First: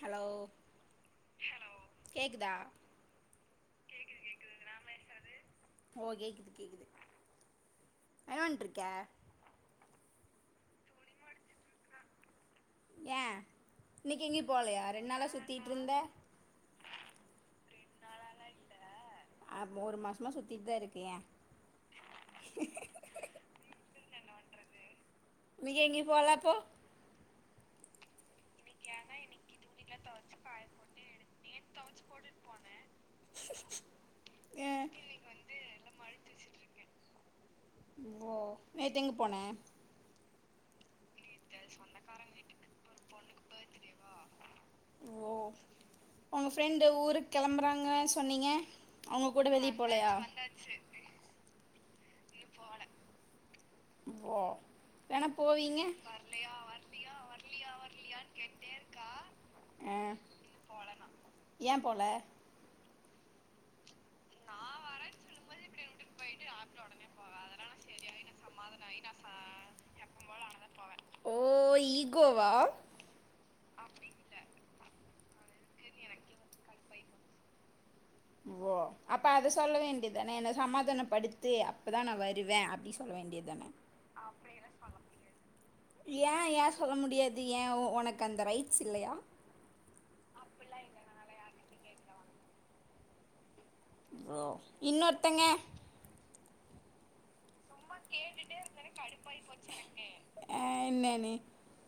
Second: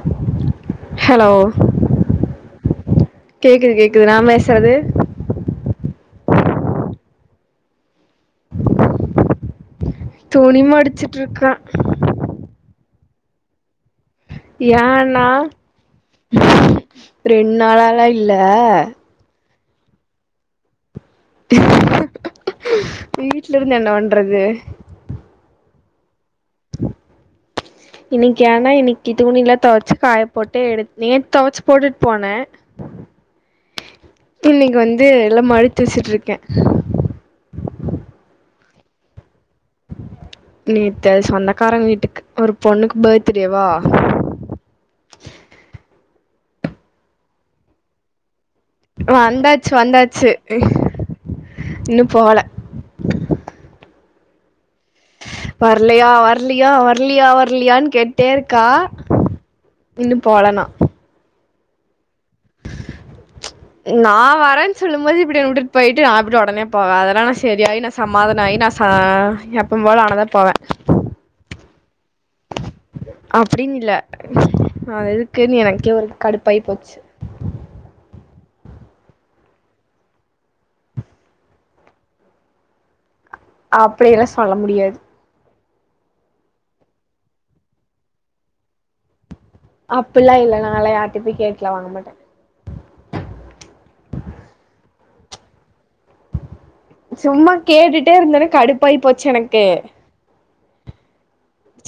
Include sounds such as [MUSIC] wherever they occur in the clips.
hello hello கேக்குதா கேக்குது கேக்குது நாபேசுறது எங்கவன்ட்டுருக்க துணி மடிச்சுட்டு இருக்கே ஏய ஏன்னா ரெண்டுநாளா ளா இல்ல ஆ மூனு மாசமா சுத்திட்டு தான் இருக்கு ஹூஹூ வீட்டு்ல இருந்து என்ன பண்றது அங்க எங்கயும் போலா போ இன்னைக் ஏனா இன்னைக்கு துணிலாம் துவச்சு காய போட்டு எடு நேற்று துவச்சு போட்டுட்டு போனேன் ஏ இன்னைக்கு வந்து எல்லாம் மடிச்சு வச்சுட்டு இருக்கேன் நேத் எங் போன நேத் சொந்தக்காரங் வீட்டுக்கு ஒரு பொண்ணுக்கு பர்த்டேவா ஓ உங்க ஃப்ரெண்டு ஊருக்கு கிளம்புறாங்க சொன்னிங்க வந்தாச்சு வந்தாச்சு இன்னும் போல ஓ வேணா போவீங்க வரலையா வரலியா வரலியா வரலியான்னு கேட்டே இருக்கா இன்னு போலனா யே போல [INAUDIBLE] நான் வரேன்னு சொல்லும் போது இப்படி என் விட்டுட்டு போயிட்டு நான் இப்படி உடனே போவேன் அதெல்லாம் நான் சரியாயி நான் சமாதனோ ஆயி நான் ஹா எப்ப போல ஆனா தான் போவேன் ஈக்கோவா அப்புடின்னு இல்ல நான்எதுக்குன்னு எனக்கே ஒரு கடுப்பாய் போச்சு ஓ அப்ப அதை சொல்ல வேண்டியதானேஎன்ன சமாதான படுத்து அப்பதான் நான் வருவேன் அப்டின்னு சொ சொல்ல வேண்டிய தானே அப்டியெல்லாம் சொல்ல முடியாது ஏன் ஏன் சொல்ல முடியாது ஏன் உனக்கு அந்த ரைட்ஸ் இல்லயா அப்புடில்லா இல்ல நாங்கலா யார்கிட்டையும் கேட்டுல வாங்க மாட்டோம் ஓ [UNINTELLIGIBLE] சும்மா கேட்டுட்டே இருந்தேன்னே கடுப்பாயி போச்சு எனக்கு ஆஹ் என்னன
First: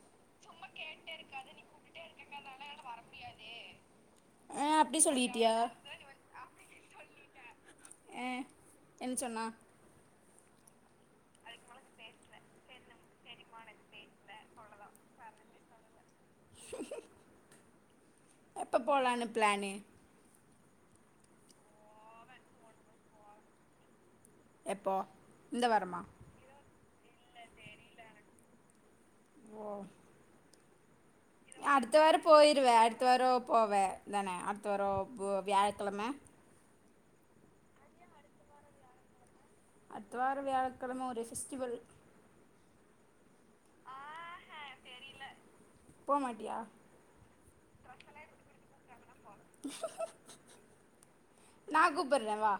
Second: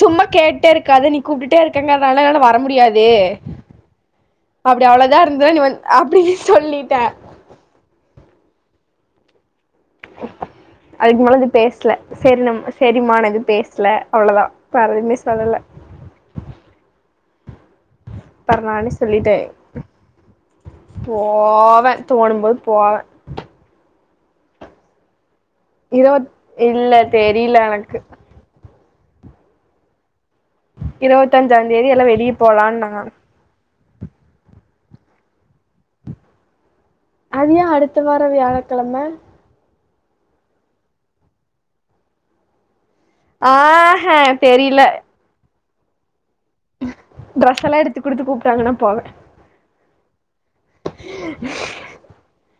சும்மாகேட்டுடே இருக்காத நீ கூப்பிட்டே இருக்கங்கறனால என்னல வர முடியாது ஆ அப்டி அவ்வளவுதான் இருந்தத சொல்லிட்டியா நீ வந்து அப்டின் சொல்லிட்டேன் என் சொன்னா அதுக்கு மேல இது பேசல சரி நம் சரிம நா எதும் பேசல அவ்வளவுதா வேற எதுவுமே சொல்லல எப்போ போலான்னு பிளானு [UNINTELLIGIBLE] போவேன் தோணும்போது போவன் எப்போ இந்த வாரமா இருவத் இல்ல தெரியல எனக்கு ஓ இருவத்தஞ்சாம் தேதி அடுத்த எல்லாம் வார வெளியே போயிருவே போலாம் நாங்க அடுத்த வாரோ போவே தானே அடுத்து வாரம் போ வியாழக்கிழமை அது ஏன் அடுத்த வாரம் வியாழக்கிழமை அடுத்த வாரம் வியாழக்கிழமை ஒரு எசிஸ்டிவல் ஆஹ்ஹ் தெரியல போமாட்டியா ட்ரெஸ் எல்லா எடுத்து குடுத்து கூப்ட்டாங்கன்னா போவே நான் கூபிடுறேவா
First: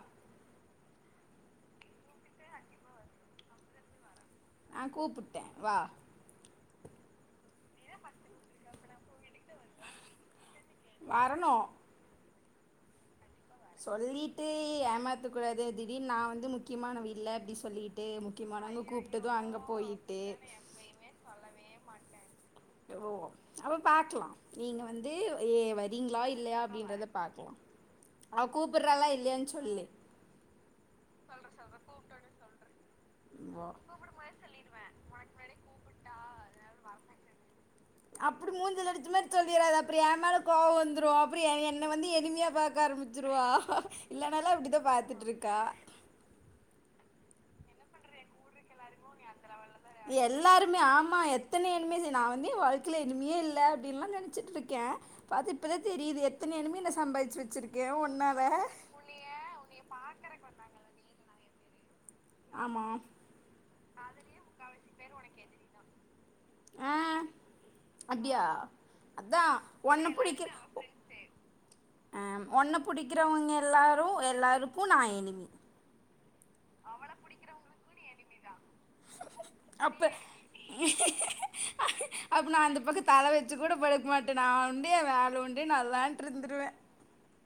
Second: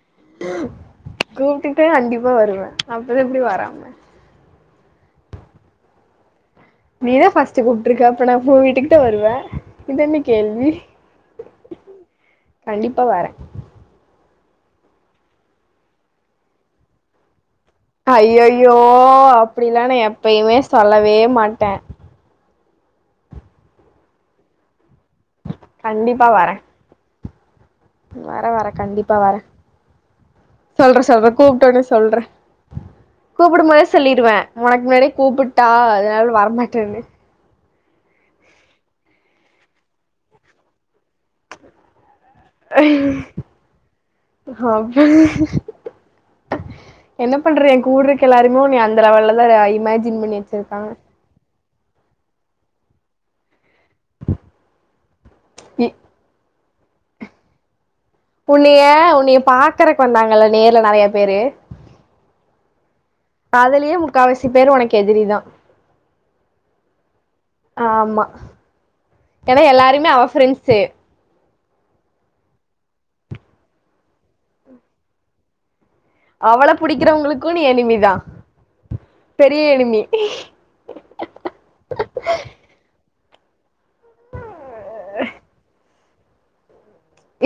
கூப்பிட்ட கண்டிப்பா வருவேன் அப்பதான் எப்படி வராம நான் கூப்புட்ட வா இன்னைக்கு தான் ஃபாஸ்ட் கூப்பட்டுருக்கேன் அப்ப நான் ஊ வீட்டுக்கிட்ட வருவேன் இதென்ன கேள்வி வரணு கண்டிப்பா வரேன் சொல்லிட்டு ஏமாத்த கூடாது திடீர் நான் வந்து முக்கியமான வ இல் அப்டி சொல்லிட்டு ஐய்யயோ முக்கியமானவங்க கூப்ட்டது அங்க அப்படிலாம் நான் போயிட்டு எப்பயுமே சொல்லவே மாட்டேன் ஓ அ பாக்கலாம் நீங்க வந்து ஏ வரீங்களா இல்லையா அப்படின்றத பாக்கலாம் வர வரே கண்டிப்பா வரே சொல்றேன் சொல்றேன் கூப்பிட்டோன்னு சொல்றன் கூப்பிடும் போதே சொல்லிடுவேன் உனக்கு முன்னாடிே கூப்பிட்டா அதனால வரமாட்டேன்னு அப்படி மூஞ்சுல அடிச்ச மாதிரி சொல்லிடத அப்பறம் ஏ மேல கோவம் வந்து அப்படி என்ன வந்து எனிமியா பாக்க ஆரம்பிச்சிருவா இல்லனால அப்படிதான் அப்ப பாத்துட்டு இருக்கா பண்றன் எனக்கு கூடு இருக்கு எல்லரும நீ அந்தலவலான் எல்லாருமே ஆமா எத்தனை என்னமே நான் வந்து வாழ்க்கையில எனிமியே இல்ல அப்டில்லாம் நினைச்சிட்டு இருக்கேன் பா இப்பதான் தெரியுது எத்தனை அ சம்பாதிச்சு வச்சிறுக்க உன்னிய உன்னிய பாக்குறக்கு வந்தாங்கல்ல நேர்ல நறைய பேரு ஆமா அதலயே முக்காவசி பேரு உனக்கு எதிரிதான் ஆ ஆமா அப்டியா அதா ஏன்னா எல்லாருமே அவ பெரெண்சு அஹ் ஒன்னு புடிக்கிறவங்க எல்லாரும் எல்லாருக்கும் நான் எனிமி அவ்ள பிடிக்கிறவங்களுக்கும் நீ எனிமிதா பெரிய எனிமி அப்ப அப்ப நான் அந்த பக்கத்து தல வச்சு படுக் ம நான் உண்டு வேலை உண்டு நல்ல தான் ட்ருந்துருவே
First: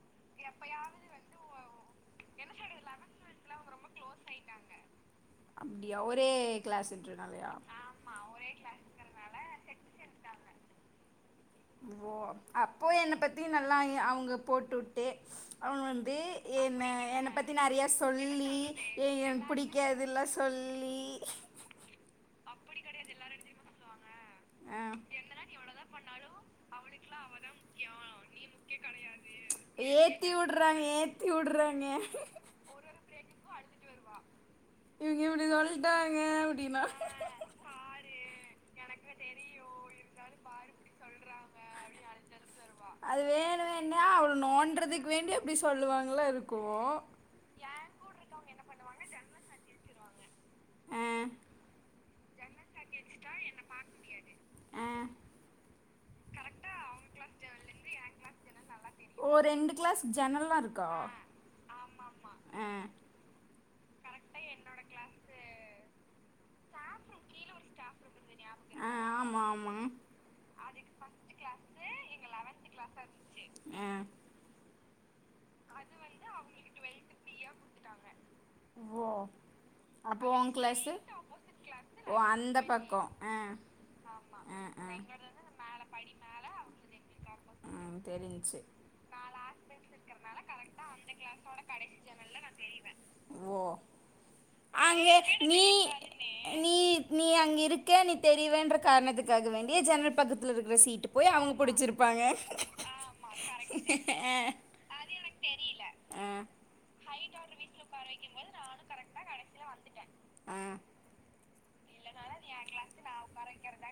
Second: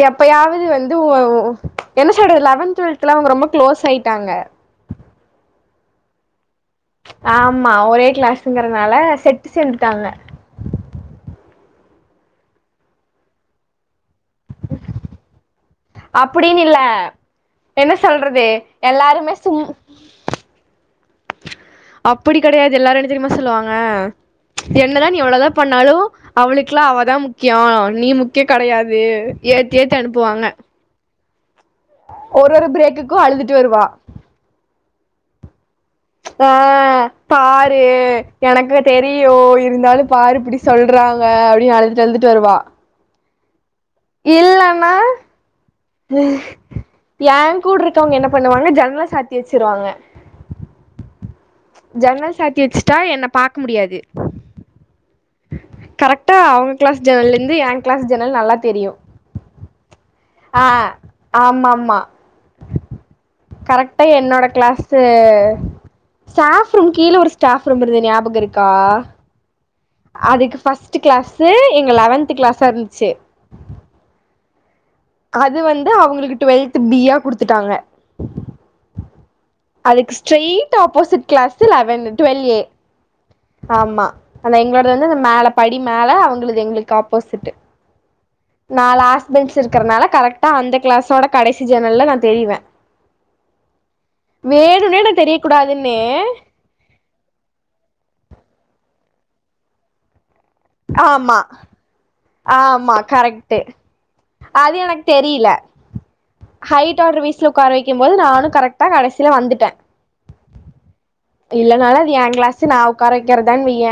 எப்பயாவது வந்து உ என்ன [UNINTELLIGIBLE] லெவன் டுவெல்த்ல அவங்க ரொம்ப க்ளோஸ் ஆயிட்டாங்க அப்டியா ஒரே கிளாஸ்ன்றனாலயா ஆமா ஒரே கிளாஸ்ங்கறனால செட்டு சேந்துட்டாங்க ஓ அப்போ என்ன பத்தி நல்லா அவுங்க போட்டு உட்டு அவ வந்து அப்படின்னு இல்ல என்ன என்ன பத்தி நெறயா என்ன சொல்றது சொல்லி ஏ எல்லாருமே என்ன சும் பிடிக்காதுல்லா சொல்லி அப்படி கெடையாது எல்லாரு என்ன தெரியுமா சொல்லுவாங்க ஆ, என்னதா நீ எவ்ளதா பண்ணாலு அவளுக்கல்லா அவ அதா முக்கியம் நீ முக்கியம் கிடயாது ஏத்து ஏத்து அனுப்புவாங்க த விடுறேன் ஒரு ஒரு பிரேக்குக்கு அழுதுட்டு வருவா இவங்க இப்டிதானே ப்பா பாரு எனக்கு தெரியு இருந்தாலு பாரு இப்டி சொல்றாங்க அப்டின்னு அழுதுட்டு அழுதுட்டு வருவா வேண வேண்டம் இல்லன்னா நோன்றதுக்கு வேண்டி அப்படி சொல்ற ஏ கூட இருக்கவங்க என்ன பண்ணுவாங்க ஜன்னல சாத்தி வச்சிருவாங்க ஆ ஜன்னல் சாத்தி வச்சுட்டா என்ன பாக்க முடியாது ஆ கரெக்டா அவங்க கிளாஸ் ஜனல் இருந்து என் கிளாஸ் ஜெனல் நல்லா தெரியும் ஓ ரெண்டு கிளாஸ் ஜன்னல்லாம் ஆஹ இருக்கா ஆமா ஆமா ஆ கரெக்ட் என்னோட கிளாஸ் ஸ்டாப் ரூம் கீழ ஒரு ஸ்டாப் ரூம் இருந்தே ஞாபகம் இருக்கா ஆ ஆமா ஆமா அதுக்கு பஸ்ட் கிளாஸ் எங்க லெவன்த் கிளாஸா இருந்துச்சு ஆ அது வந்து அவங்களுக்கு டுவெல்த் பியா குடுத்துட்டாங்க ஓ அதுக்கு அப்போ உ ஸ்டட் கிளாஸு ஆப்போசிட் கிளாஸ் லெவன்ட் ஓ டுவல் அந்த ஏ பக்கோ ஆ ஆமா அதா ஆ ஆ எங்களோடது மேல படி மேல அவங்களது எங்களுக்கு ஆப்போசிட் ம் தெரிஞ்ச்சு நா லாஸ்ட் பேன்ஞ் இருக்கறனால கரெக்டா அந்த கிளாஸ்சோட கடைசி ஜன்னலா நான் தெரிவேன் ஓ வேணும்னே அங்கே தெரியக்க நீ கூடாதுன்னு நீ நீ ஆக வேண்டிய ஜன்னல் பக்கத ல இருக்க சீட்டு போய் ஆமா அவங்க புடிச்சிருப்பாங்க ஆமா காரைட் தெரியல ஹைட் அடர்வஸ்ல உக்காரவக்கும் போது நானும் கரெக்டா கடைசியில வந்துட்டேன் ஆ இல்லனாலு அது என் கிளாசு நான் உட்கார வைக்கிறதானன்வைய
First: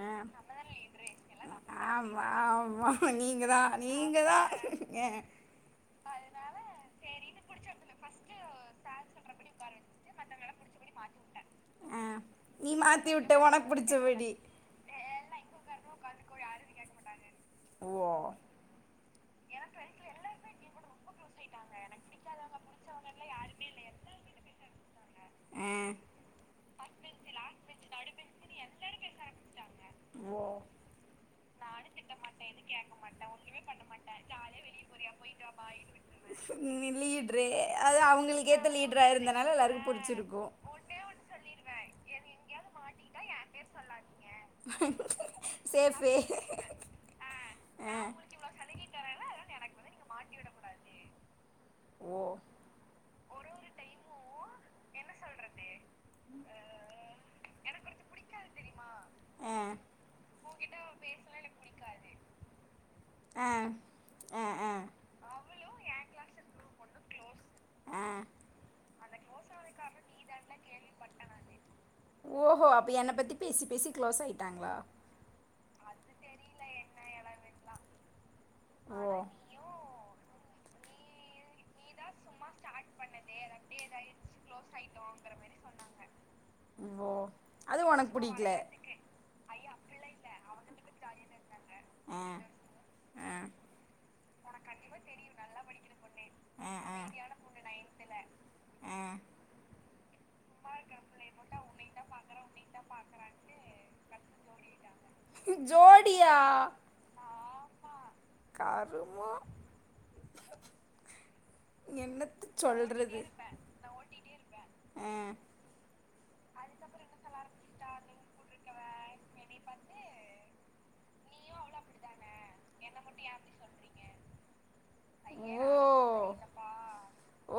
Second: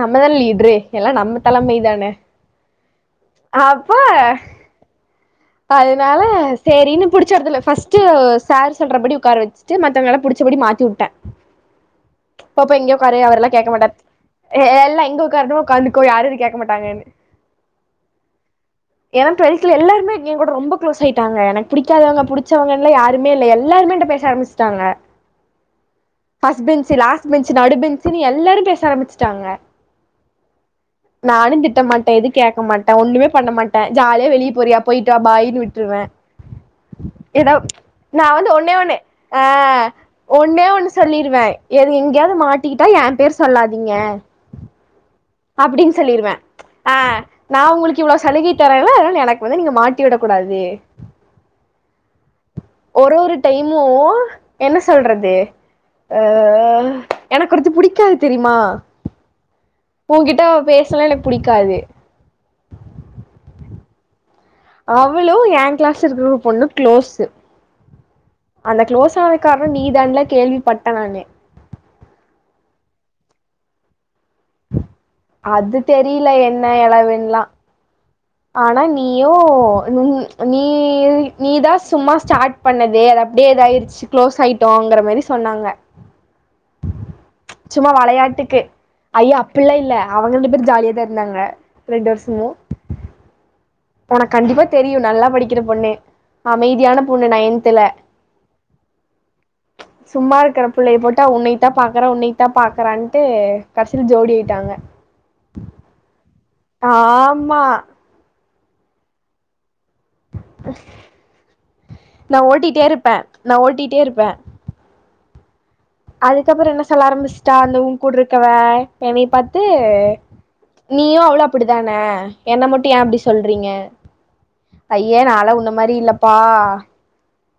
நம்மதான லிட்ரு ஆ எல்லாம் நம்ம தலைமைதானே ஆமா ஆமா நீங்க அ தான் அப்போ நீங்க தான் அதனால செரின்னு புடிச்சறதுல பர்ஸ்ட் சரு சொல்றபடி உட்கார வச்சுட்டு மத்தவங்கால புடிச்சபடி மாத்தி விட்டேன் ஆ இப்ப நீ இப்ப எங்க மாத்தி உக்காரு விட்ட அவர் லா உனக்கு கேட்க மாட்டார் பிடிச்சபடி எல்லா எங்க உடக்காருன்ன உட்காந்துக்கோ யாரும் இது கேட்க மாட்டாங்கன்னு ஓ என்ன டுள்த் எல்லாருமே ரொம்பளோஸ் ஆயிட்டாங்க எனக் பிடிக்காதவங்கவ புடிச்சவங்க ல யாருமே இல்ல எல்லாருமே என் ட பேச ஆரம்பிச்சிட்டாங்க ஆ பர்ஸ்ட் பேன்ச் லாஸ்ட் பேன்ச் நடுபேன்ச் எல்லாரு பேச ஆரம்பிச்சிட்டாங்க ஓ நானும் திட்ட மாட்டேன் எது கேட்க மாட்டேன் ஒண்ணுமே பண்ண மாட்டே ஜாலி ஆளே வெளி போரியா போயிட்டு வ பாய் விட்டுருவேன் நீ லீட்ரு ஏதோ அது நான வந்து அவங்களுக்கு ஏற்ற ஒன்னே ஒண்ணு லீடராக ஆ இருந்தனால எல்லாருக்கும் பிடிச்சிருக்கும் ஒன்னே ஒண்ணு சொல்லிருவேன் எது எங்கேயாவது மாட்டிக்கிட்டா என் பேரு சொல்லாதீங்க அப்படின்னு சேஃபு சொல்லிருவேன் ஆ நான் உங்களுக்கு இவ்வளவு சலுகை தரல மொதல்ல வந்து நீங்க மாட்டி விடக் கூடாது ஓ ஒரு ஒரு டைமு என்ன சொல்றது அஹ எனக்கு ஒருத்து பிடிக்காது தெரியுமா ஆ உன்கிட்ட அவ பேசலா எனக்கு பிடிக்காது ஆ ஆ ஆ அவ்ளோ எ கிளாஸ் இருக்க பொண்ணு க்ளோஸ் ஆ அந்த க்ளோஸ் காரண நீதானல கேள்விபட்ட நானு என்ன பத்தி பேசி பேசி க்ளோஸ் ஆயிட் அது தெரியல என்ன எளவுன்னலா ஆனா ஓ நீயோம் நீ நீ நீ-நீ தாஸ் சும்மா ஸ்டார்ட் பண்ணது அது அப்டியே ஏதாயிடுச்சு க்ளோஸ் ஆயிட்டோங்கரோ மாரி சொன்னாங்க ஓ அது சும்மா உனக்கு விளையாட்டுக்கு ஐயா பிடிக்கல அப்படலா இல்ல அவங்க ரெண்டு பேர் ஜாலியா தான் இருந்தாங்க ரெண்டு வருஷமும் அமைதியான கண்டிப்பா தெரியு நல்லா படிக்கிற பொண்ணு அமைதியான பொண்ணு நயந்த்ல சும்மா புள்ளை போட்டா உன்னைத பாக்கற உன்னைத பாக்குறான்ட்டு கடசியில ஜோடி ஆயிட்டாங்க ஜோடியா ஆமா கருமோ அ நா என்னத்த ஓட்டிட்டே சொல்றது இருப்பேன் நா ஓட்டிட்டே இருப்பேன் ஆ அதுக்கப்பறம் என்ன சொல்ல ஆரம்பிச்சிட்டா அந்த உன் கூடு இருக்கவ என்னை பாத்த நீயும் நீயும் அவ்ளோம் அப்டித்தான என்ன மட்டும் ஏ அப்டி சொல்றீங்க ஐய நால உன்ன ஓ மாரி இல்லப்பா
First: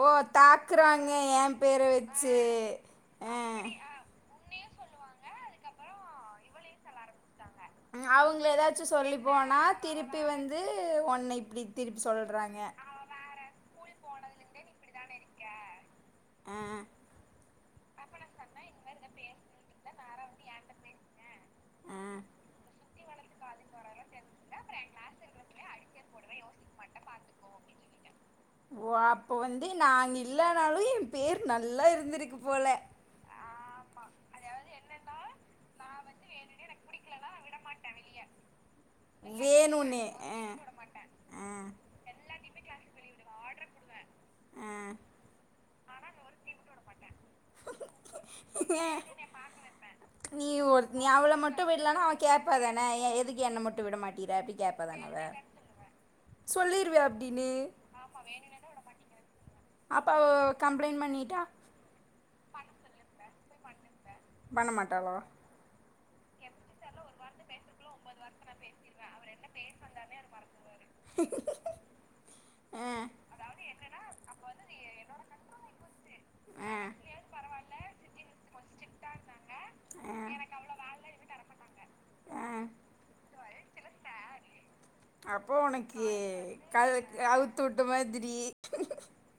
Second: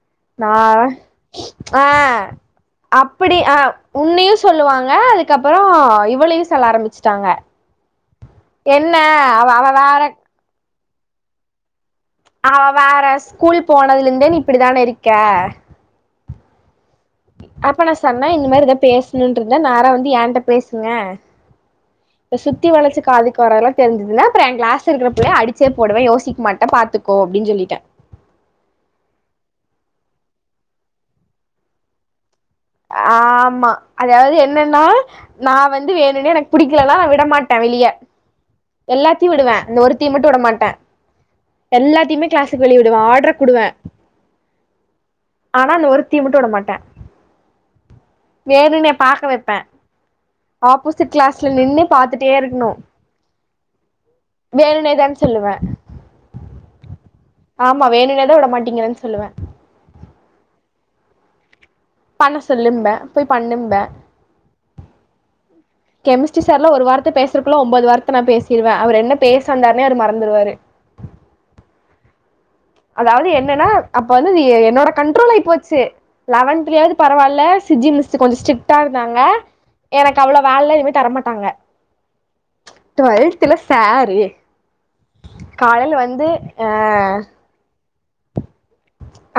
ஓ நா தாக்குறாங்க என் பேர ஆ ஆ வச்சு ஆ அப்டி உன்னையும் சொல்லுவாங்க அதுக்கு அதுக்கப்புறம் இவ்வளையும் சொல்ல ஆரம்பிச்சிட்டாங்க ம் அவுங்கள ஏதாச்சு சொல்லி போனா அவ திருப்பி வந்து ஒன்னை இப்படி ஆவ வேற ஸ்கூல் போன அதுல இருந்தே நீ இப்டித்தானே இருக்க [INAUDIBLE] அப்ப நா ஏகிட்ட பேசுங்க ஆ இப்ப சுத்தி வளச்சு காதுக்கு வரது எல்லாம் தெரிஞ்சுதுன்ன அப்ற என் கிளாஸ் இருக்கிற புள்ள அடிச்சே போடுவே யோசிக்க மாட்டே பாத்துக்கோ அப்டின்னு சொல்லிட்டே ஓ அப்போ வந்து நாங்க இல்லனாலு என் பேர் நல்லா இருந்திருக்கு போல ஆமா அதாவது என்னன்னா நா வந்து வே ன்னனு எனக்கு புடிக்கலனா நா விடமாட்ட வெளிய எல்லாத்தையு விடுவே அந்த வேணுனே ஒருத்திய மட்டும் ஆ விடமாட்டே எல்லாத்தையுமே கிளாஸ் வெளியவிடுவாள் [UNINTELLIGIBLE] உடுவே ஆனா நா ஒருத் த்தி மட்டு விட மாட்டே வேணும்னே பாக்க வைப்பே நீ ஒரு நீ ஆப்போசிட் அவள கிளாஸ்ல மட்டும் நின்னு விடலானா அவ பாத்துட்டே இருக்கணு கேப்பாதான ஏன் எதுக்கு என்னை மட்டும் விட மாட்டீற அப்டி கேப்பாதான வேணுனேதான்னு அவ சொல்லுவே சொல்லிருவியா அப் ஆமா வேணும்னு தான் விட மாட்டீங்கிற சொல்லுவேன் அப்போ கம்ப்ளைன்ட் பண்ணிட்டா பண்ண சொல்லும்பே போய் பண்ணும்ப பண்ணமாட்டாளா கெமிஸ்ட்ரி சார்லா ஒரு வார்த்த பேசுறக்குள்ள ஒம்போது வார்த்த நா பேசிருவே அவர் என்ன பேச வந்தாருனே அவரு மறந்துருவாரு ஆ அதாவது என்னன்னா அப்ப வந்து என்னோட கண்ட்ரோல் ஆயிபோச்சு ஆ லாவந்த்லியாவது பரவாயில்ல சுஜி மிஸ் கொஞ்ச ஸ்ட்ரிக்டா இருதாங்க ஆ எனக்கு அவ்ளவு வேல தர ட்டாங்க ஆ டுவல்த் த்துல சாரு அப்போ காலைல உனக்கி வந்து ஆ கல் அவுத்து விட் விட்ட மாதிரி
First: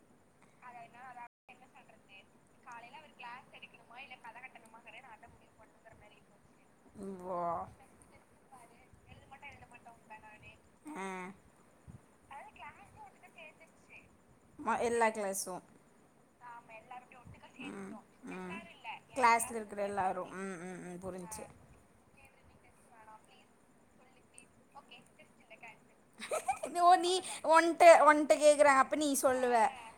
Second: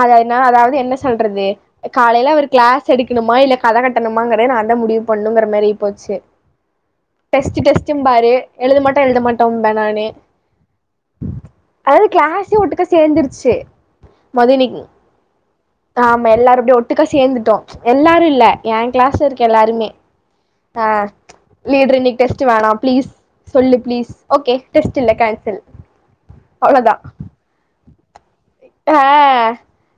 அத என்ன அதாவது என்ன சொல்றது காலயில அவுரு கிளாஸ் எடுக்கணுமா இல்ல கதை கட்டணுமாங்கிறத நாந்தா முடிவு பண்ணணுங்கிற மாரி ஆயிப்போச்சு ஓ டெஸ்-டெஸும் பாரு எழுத மாட்டே-எழுத மாட்டோன்ப நானு ஆ அதாவது கிளாஸ் ச்சு ஒட்டுக்கா சேந்துருச்சு ஆ எல்லா கிளாஸு ஆமா எல்லாரு அப்டியே ஒட்டுக்கா சேந்துட்டோ ம் எல்லாரு இல்ல ம் ஏன் கிளாஸ்ல இருக்க இருக்கிற எல்லாருமே எல்லாரு ம் ம் ப்பா ம் புரிஞ்ச்சு லீடர்ன்னுட்டு வேணாம் பிளீஸ் சொல்லு பிளீஸ் ஓகே இல்ல அவோள ஓ தான் நீ ஒன்ட்ட ஒன்ட்ட கேக்குறாங்க அப்ப நீ சொல்லுவ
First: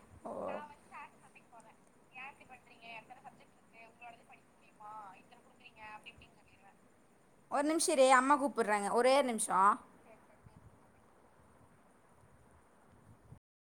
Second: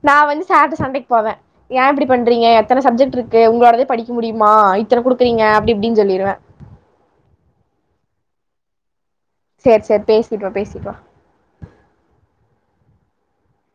நான் ஓ வந்து சார்ட்ட சண்டேக்கு போவேன் ஏன் இப்டி பண்றீங்க எத்தனை சப்ஜெக்ட் இருக்கு உங்களோட படிக்க முடியுமா இத்தனை கொடு இருக்கிங்க ஒரு நிமிஷம் இரு அம்மா கூப்புட்றாங்க ஒரே ஒரு நிமிஷோ சேரி சேரி பேசிட்டு வா பேசிட்டு வா